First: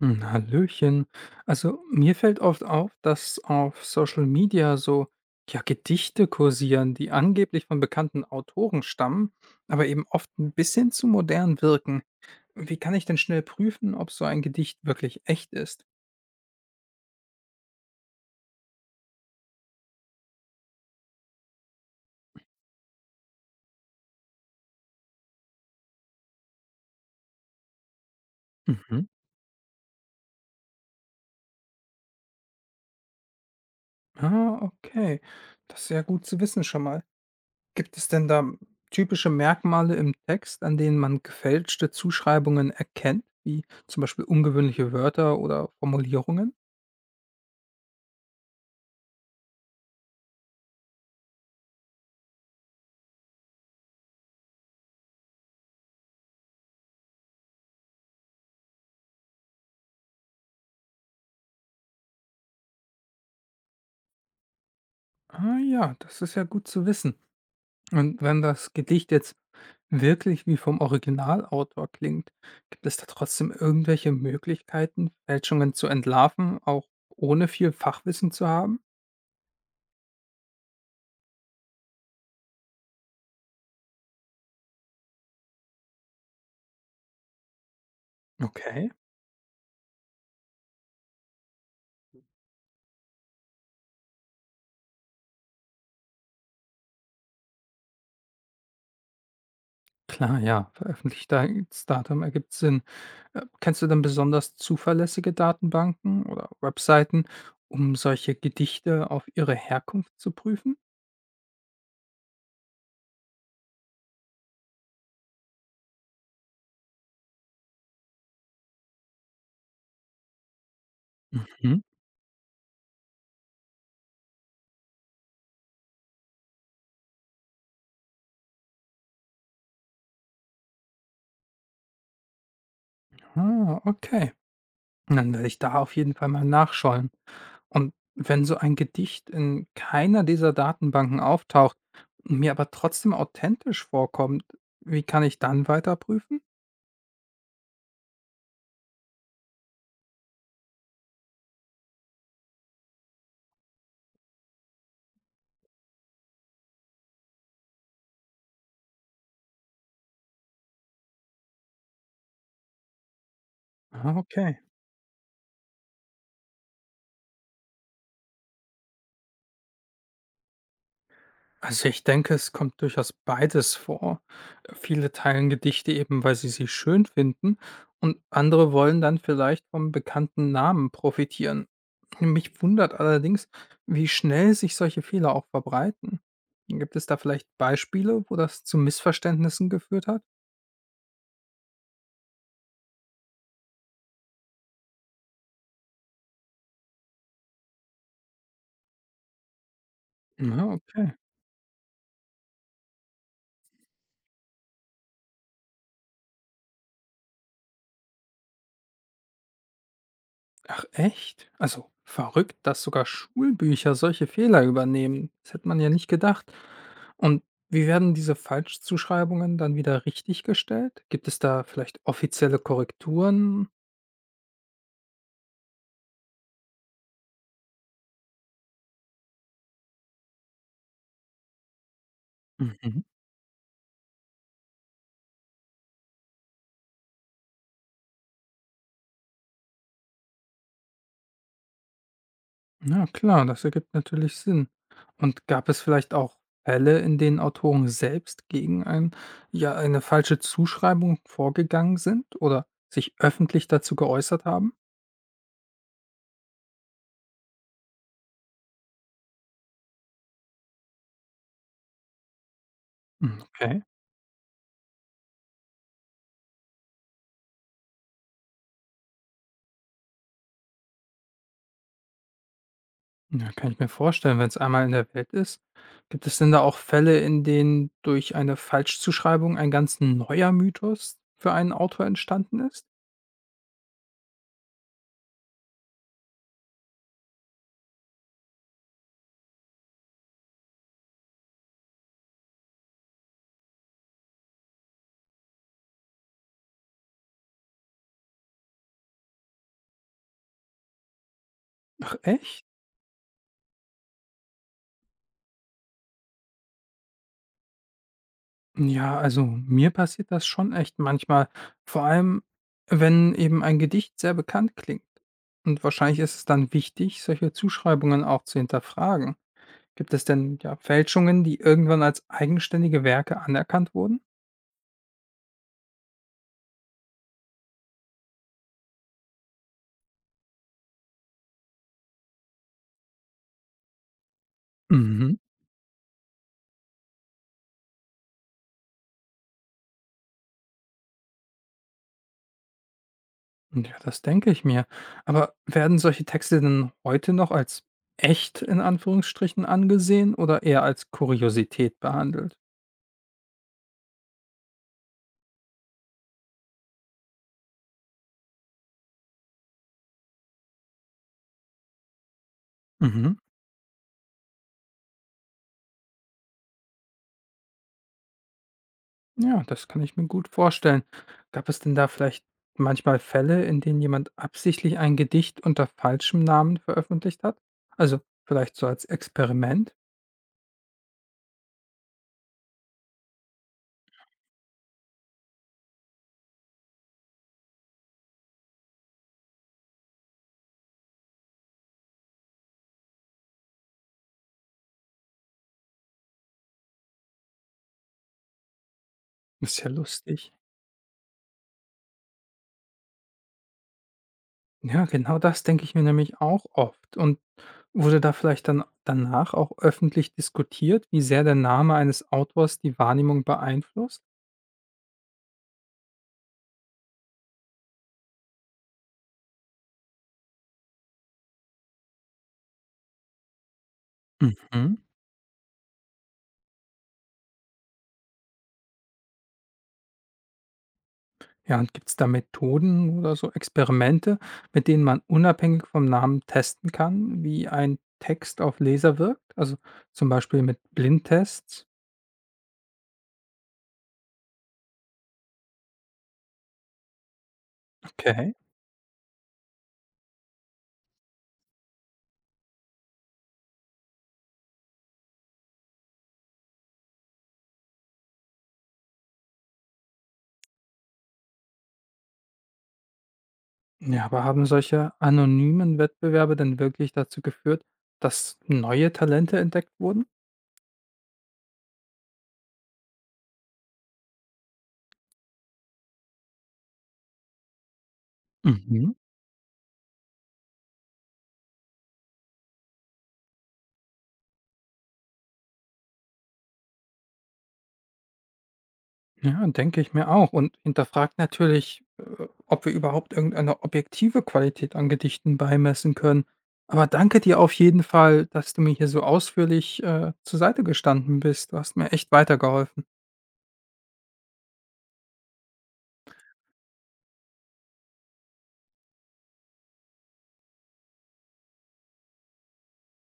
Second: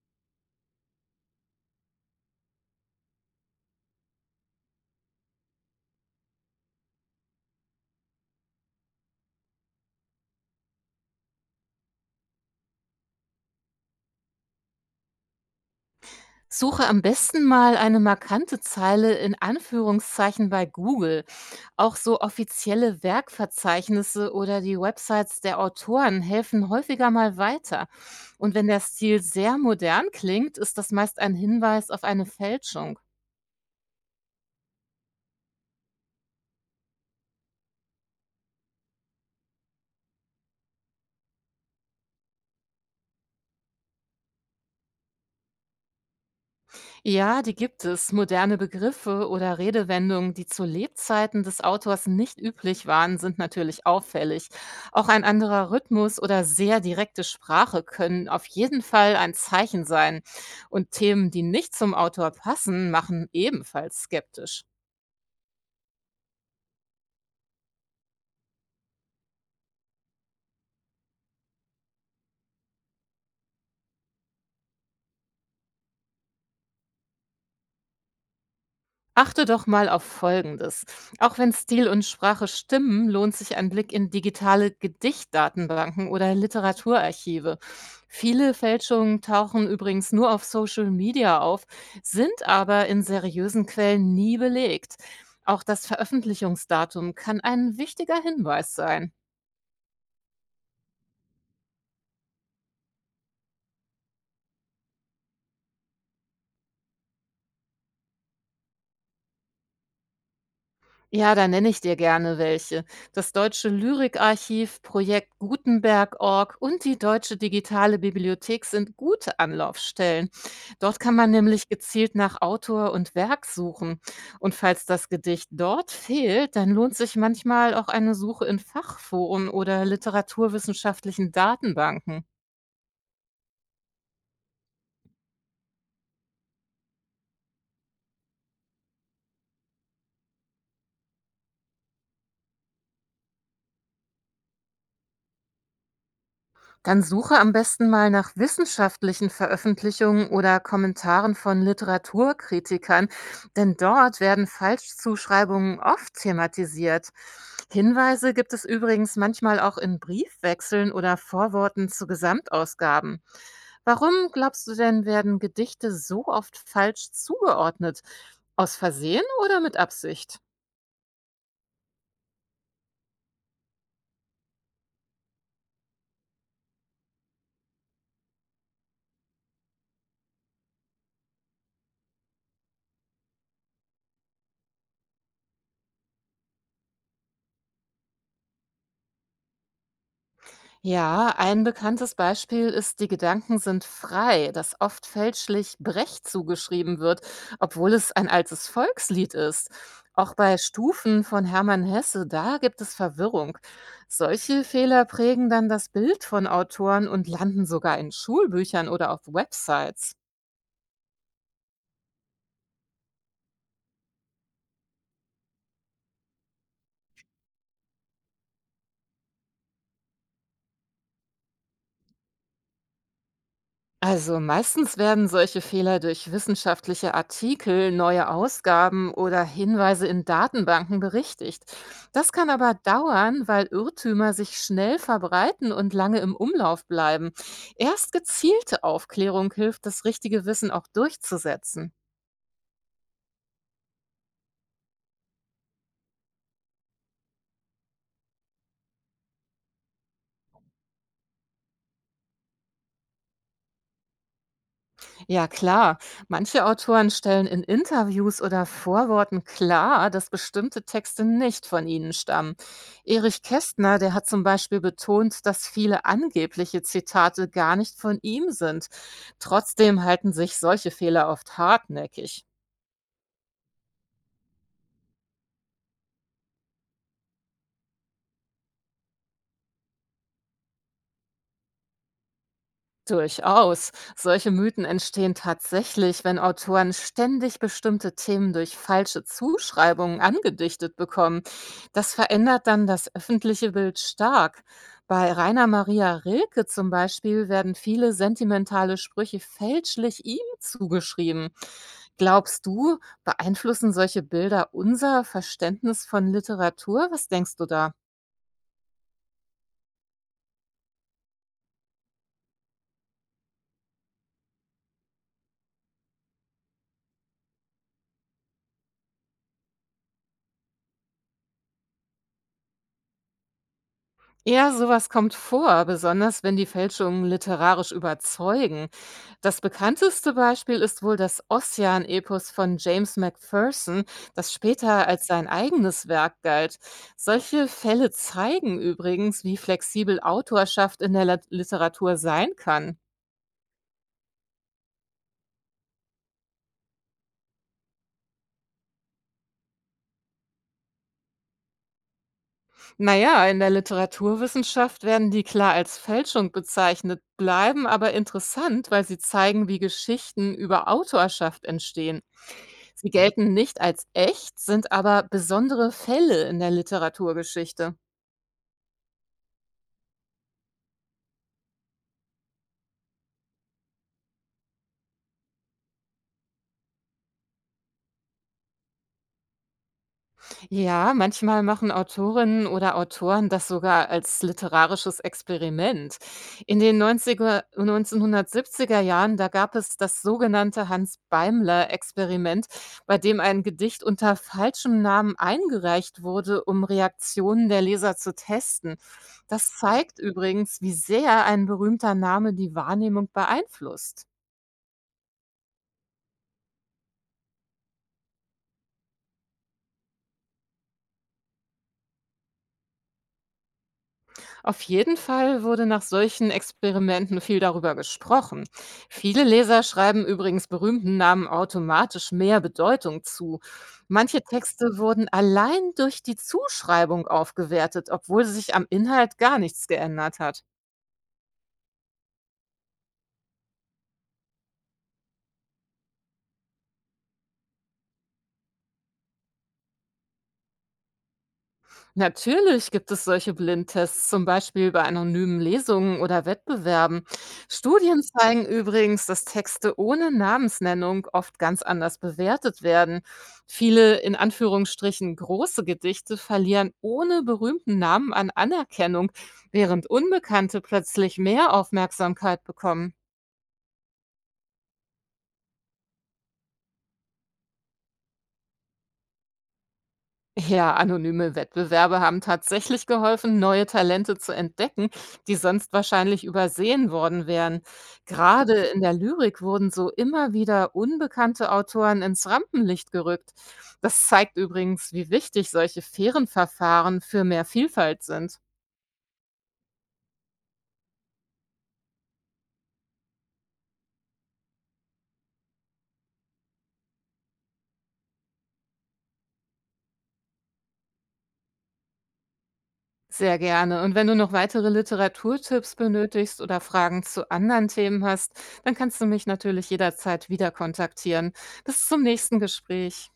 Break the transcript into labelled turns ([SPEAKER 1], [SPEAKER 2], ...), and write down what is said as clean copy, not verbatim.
[SPEAKER 1] Hm, Hallöchen. Also mir fällt oft auf, dass auf Social Media so, ja, Gedichte kursieren, die angeblich von bekannten Autoren stammen, aber eben oft ein bisschen zu modern wirken. Wie kann ich denn schnell prüfen, ob so ein Gedicht wirklich echt ist?
[SPEAKER 2] Suche am besten mal eine markante Zeile in Anführungszeichen bei Google. Auch so offizielle Werkverzeichnisse oder die Websites der Autoren helfen häufiger mal weiter. Und wenn der
[SPEAKER 1] Mhm.
[SPEAKER 2] Stil sehr modern klingt, ist das meist ein Hinweis auf eine Fälschung.
[SPEAKER 1] Ah, okay. Das ist ja gut zu wissen schon mal. Gibt es denn da typische Merkmale im Text, an denen man gefälschte Zuschreibungen erkennt, wie zum Beispiel ungewöhnliche Wörter oder Formulierungen?
[SPEAKER 2] Ja, die gibt es. Moderne Begriffe oder Redewendungen, die zu Lebzeiten des Autors nicht üblich waren, sind natürlich auffällig. Auch ein anderer Rhythmus oder sehr direkte Sprache können auf jeden Fall ein Zeichen sein. Und Themen, die nicht zum Autor passen, machen ebenfalls skeptisch.
[SPEAKER 1] Ah ja, das ist ja gut zu wissen. Und wenn das Gedicht jetzt wirklich wie vom Originalautor klingt, gibt es da trotzdem irgendwelche Möglichkeiten, Fälschungen zu entlarven, auch ohne viel Fachwissen zu haben?
[SPEAKER 2] Achte doch mal auf Folgendes. Auch wenn Stil und Sprache stimmen, lohnt sich ein Blick in digitale Gedichtdatenbanken oder Literaturarchive. Viele
[SPEAKER 1] Okay.
[SPEAKER 2] Fälschungen tauchen übrigens nur auf Social Media auf, sind aber in seriösen Quellen nie belegt. Auch das Veröffentlichungsdatum kann ein wichtiger Hinweis sein.
[SPEAKER 1] Klar, ja, Veröffentlichungsdatum ergibt Sinn. Kennst du denn besonders zuverlässige Datenbanken oder Webseiten, um solche Gedichte auf ihre Herkunft zu prüfen?
[SPEAKER 2] Ja, da nenne ich dir gerne welche. Das Deutsche Lyrikarchiv, Projekt Gutenberg.org und die Deutsche Digitale Bibliothek sind gute Anlaufstellen. Dort kann man nämlich
[SPEAKER 1] Mhm.
[SPEAKER 2] gezielt nach Autor und Werk suchen. Und falls das Gedicht dort fehlt, dann lohnt sich manchmal auch eine Suche in Fachforen oder literaturwissenschaftlichen Datenbanken.
[SPEAKER 1] Ah, okay. Dann werde ich da auf jeden Fall mal nachschauen. Und wenn so ein Gedicht in keiner dieser Datenbanken auftaucht und mir aber trotzdem authentisch vorkommt, wie kann ich dann weiter prüfen?
[SPEAKER 2] Dann suche am besten mal nach wissenschaftlichen Veröffentlichungen oder Kommentaren von Literaturkritikern, denn dort werden Falschzuschreibungen oft thematisiert. Hinweise gibt es übrigens manchmal auch in Briefwechseln oder Vorworten zu Gesamtausgaben. Warum
[SPEAKER 1] Ah, okay.
[SPEAKER 2] glaubst du denn, werden Gedichte so oft falsch zugeordnet? Aus Versehen oder mit Absicht?
[SPEAKER 1] Also ich denke, es kommt durchaus beides vor. Viele teilen Gedichte eben, weil sie sie schön finden und andere wollen dann vielleicht vom bekannten Namen profitieren. Mich wundert allerdings, wie schnell sich solche Fehler auch verbreiten. Gibt es da vielleicht Beispiele, wo das zu Missverständnissen geführt hat?
[SPEAKER 2] Ja, ein bekanntes Beispiel ist Die Gedanken sind frei, das oft fälschlich Brecht zugeschrieben wird, obwohl es ein altes Volkslied ist. Auch bei
[SPEAKER 1] Ja, okay.
[SPEAKER 2] Stufen von Hermann Hesse, da gibt es Verwirrung. Solche Fehler prägen dann das Bild von Autoren und landen sogar in Schulbüchern oder auf Websites.
[SPEAKER 1] Ach echt? Also verrückt, dass sogar Schulbücher solche Fehler übernehmen. Das hätte man ja nicht gedacht. Und wie werden diese Falschzuschreibungen dann wieder richtiggestellt? Gibt es da vielleicht offizielle Korrekturen?
[SPEAKER 2] Also meistens werden solche Fehler durch wissenschaftliche Artikel, neue Ausgaben oder Hinweise in Datenbanken berichtigt. Das kann aber
[SPEAKER 1] Mhm.
[SPEAKER 2] dauern, weil Irrtümer sich schnell verbreiten und lange im Umlauf bleiben. Erst gezielte Aufklärung hilft, das richtige Wissen auch durchzusetzen.
[SPEAKER 1] Ja, klar, das ergibt natürlich Sinn. Und gab es vielleicht auch Fälle, in denen Autoren selbst gegen ein, ja, eine falsche Zuschreibung vorgegangen sind oder sich öffentlich dazu geäußert haben?
[SPEAKER 2] Ja, klar. Manche Autoren stellen in Interviews oder Vorworten klar, dass bestimmte Texte nicht von ihnen stammen.
[SPEAKER 1] Mhm,
[SPEAKER 2] Erich
[SPEAKER 1] okay.
[SPEAKER 2] Kästner, der hat zum Beispiel betont, dass viele angebliche Zitate gar nicht von ihm sind. Trotzdem halten sich solche Fehler oft hartnäckig.
[SPEAKER 1] Ja, kann ich mir vorstellen, wenn es einmal in der Welt ist. Gibt es denn da auch Fälle, in denen durch eine Falschzuschreibung ein ganz neuer Mythos für einen Autor entstanden ist?
[SPEAKER 2] Durchaus. Solche Mythen entstehen tatsächlich, wenn Autoren ständig bestimmte Themen durch falsche Zuschreibungen angedichtet bekommen. Das verändert dann das öffentliche Bild stark. Bei Rainer Maria Rilke zum Beispiel werden viele sentimentale Sprüche fälschlich ihm zugeschrieben.
[SPEAKER 1] Ach, echt?
[SPEAKER 2] Glaubst du, beeinflussen solche Bilder unser Verständnis von Literatur? Was denkst du da?
[SPEAKER 1] Ja, also mir passiert das schon echt manchmal, vor allem wenn eben ein Gedicht sehr bekannt klingt. Und wahrscheinlich ist es dann wichtig, solche Zuschreibungen auch zu hinterfragen. Gibt es denn ja Fälschungen, die irgendwann als eigenständige Werke anerkannt wurden?
[SPEAKER 2] Ja, sowas kommt vor, besonders wenn die Fälschungen literarisch überzeugen. Das bekannteste Beispiel ist wohl das Ossian-Epos von James Macpherson, das später als
[SPEAKER 1] Mhm.
[SPEAKER 2] sein eigenes Werk galt. Solche Fälle zeigen übrigens, wie flexibel Autorschaft in der Literatur sein kann.
[SPEAKER 1] Ja, das denke ich mir. Aber werden solche Texte denn heute noch als echt in Anführungsstrichen angesehen oder eher als Kuriosität behandelt?
[SPEAKER 2] Naja, in der Literaturwissenschaft werden die klar als Fälschung bezeichnet, bleiben aber interessant, weil sie zeigen, wie Geschichten über Autorschaft entstehen. Sie
[SPEAKER 1] Mhm.
[SPEAKER 2] gelten nicht als echt, sind aber besondere Fälle in der Literaturgeschichte.
[SPEAKER 1] Ja, das kann ich mir gut vorstellen. Gab es denn da vielleicht manchmal Fälle, in denen jemand absichtlich ein Gedicht unter falschem Namen veröffentlicht hat? Also vielleicht so als Experiment?
[SPEAKER 2] Ja, manchmal machen Autorinnen oder Autoren das sogar als literarisches Experiment. In den neunziger er 1970er Jahren, da gab es das sogenannte Hans-Beimler-Experiment, bei dem ein Gedicht unter falschem Namen eingereicht wurde, um Reaktionen der Leser zu testen. Das
[SPEAKER 1] Ist ja
[SPEAKER 2] zeigt
[SPEAKER 1] lustig.
[SPEAKER 2] übrigens, wie sehr ein berühmter Name die Wahrnehmung beeinflusst.
[SPEAKER 1] Ja, genau das denke ich mir nämlich auch oft. Und wurde da vielleicht dann danach auch öffentlich diskutiert, wie sehr der Name eines Autors die Wahrnehmung beeinflusst?
[SPEAKER 2] Auf jeden Fall wurde nach solchen Experimenten viel darüber gesprochen. Viele Leser schreiben übrigens berühmten Namen automatisch mehr Bedeutung zu. Manche Texte
[SPEAKER 1] Mhm.
[SPEAKER 2] wurden allein durch die Zuschreibung aufgewertet, obwohl sich am Inhalt gar nichts geändert hat.
[SPEAKER 1] Ja, und gibt es da Methoden oder so Experimente, mit denen man unabhängig vom Namen testen kann, wie ein Text auf Leser wirkt? Also zum Beispiel mit Blindtests?
[SPEAKER 2] Natürlich gibt es solche Blindtests, zum Beispiel bei anonymen Lesungen oder Wettbewerben. Studien
[SPEAKER 1] Okay.
[SPEAKER 2] zeigen übrigens, dass Texte ohne Namensnennung oft ganz anders bewertet werden. Viele in Anführungsstrichen große Gedichte verlieren ohne berühmten Namen an Anerkennung, während Unbekannte plötzlich mehr Aufmerksamkeit bekommen.
[SPEAKER 1] Ja, aber haben solche anonymen Wettbewerbe denn wirklich dazu geführt, dass neue Talente entdeckt wurden?
[SPEAKER 2] Ja, anonyme Wettbewerbe haben tatsächlich geholfen, neue Talente zu entdecken, die sonst wahrscheinlich übersehen worden wären. Gerade in
[SPEAKER 1] Mhm.
[SPEAKER 2] der Lyrik wurden so immer wieder unbekannte Autoren ins Rampenlicht gerückt. Das zeigt übrigens, wie wichtig solche fairen Verfahren für mehr Vielfalt sind.
[SPEAKER 1] Ja, denke ich mir auch und hinterfragt natürlich, ob wir überhaupt irgendeine objektive Qualität an Gedichten beimessen können. Aber danke dir auf jeden Fall, dass du mir hier so ausführlich, zur Seite gestanden bist. Du hast mir echt weitergeholfen.
[SPEAKER 2] Sehr gerne. Und wenn du noch weitere Literaturtipps benötigst oder Fragen zu anderen Themen hast, dann kannst du mich natürlich jederzeit wieder kontaktieren. Bis zum nächsten Gespräch.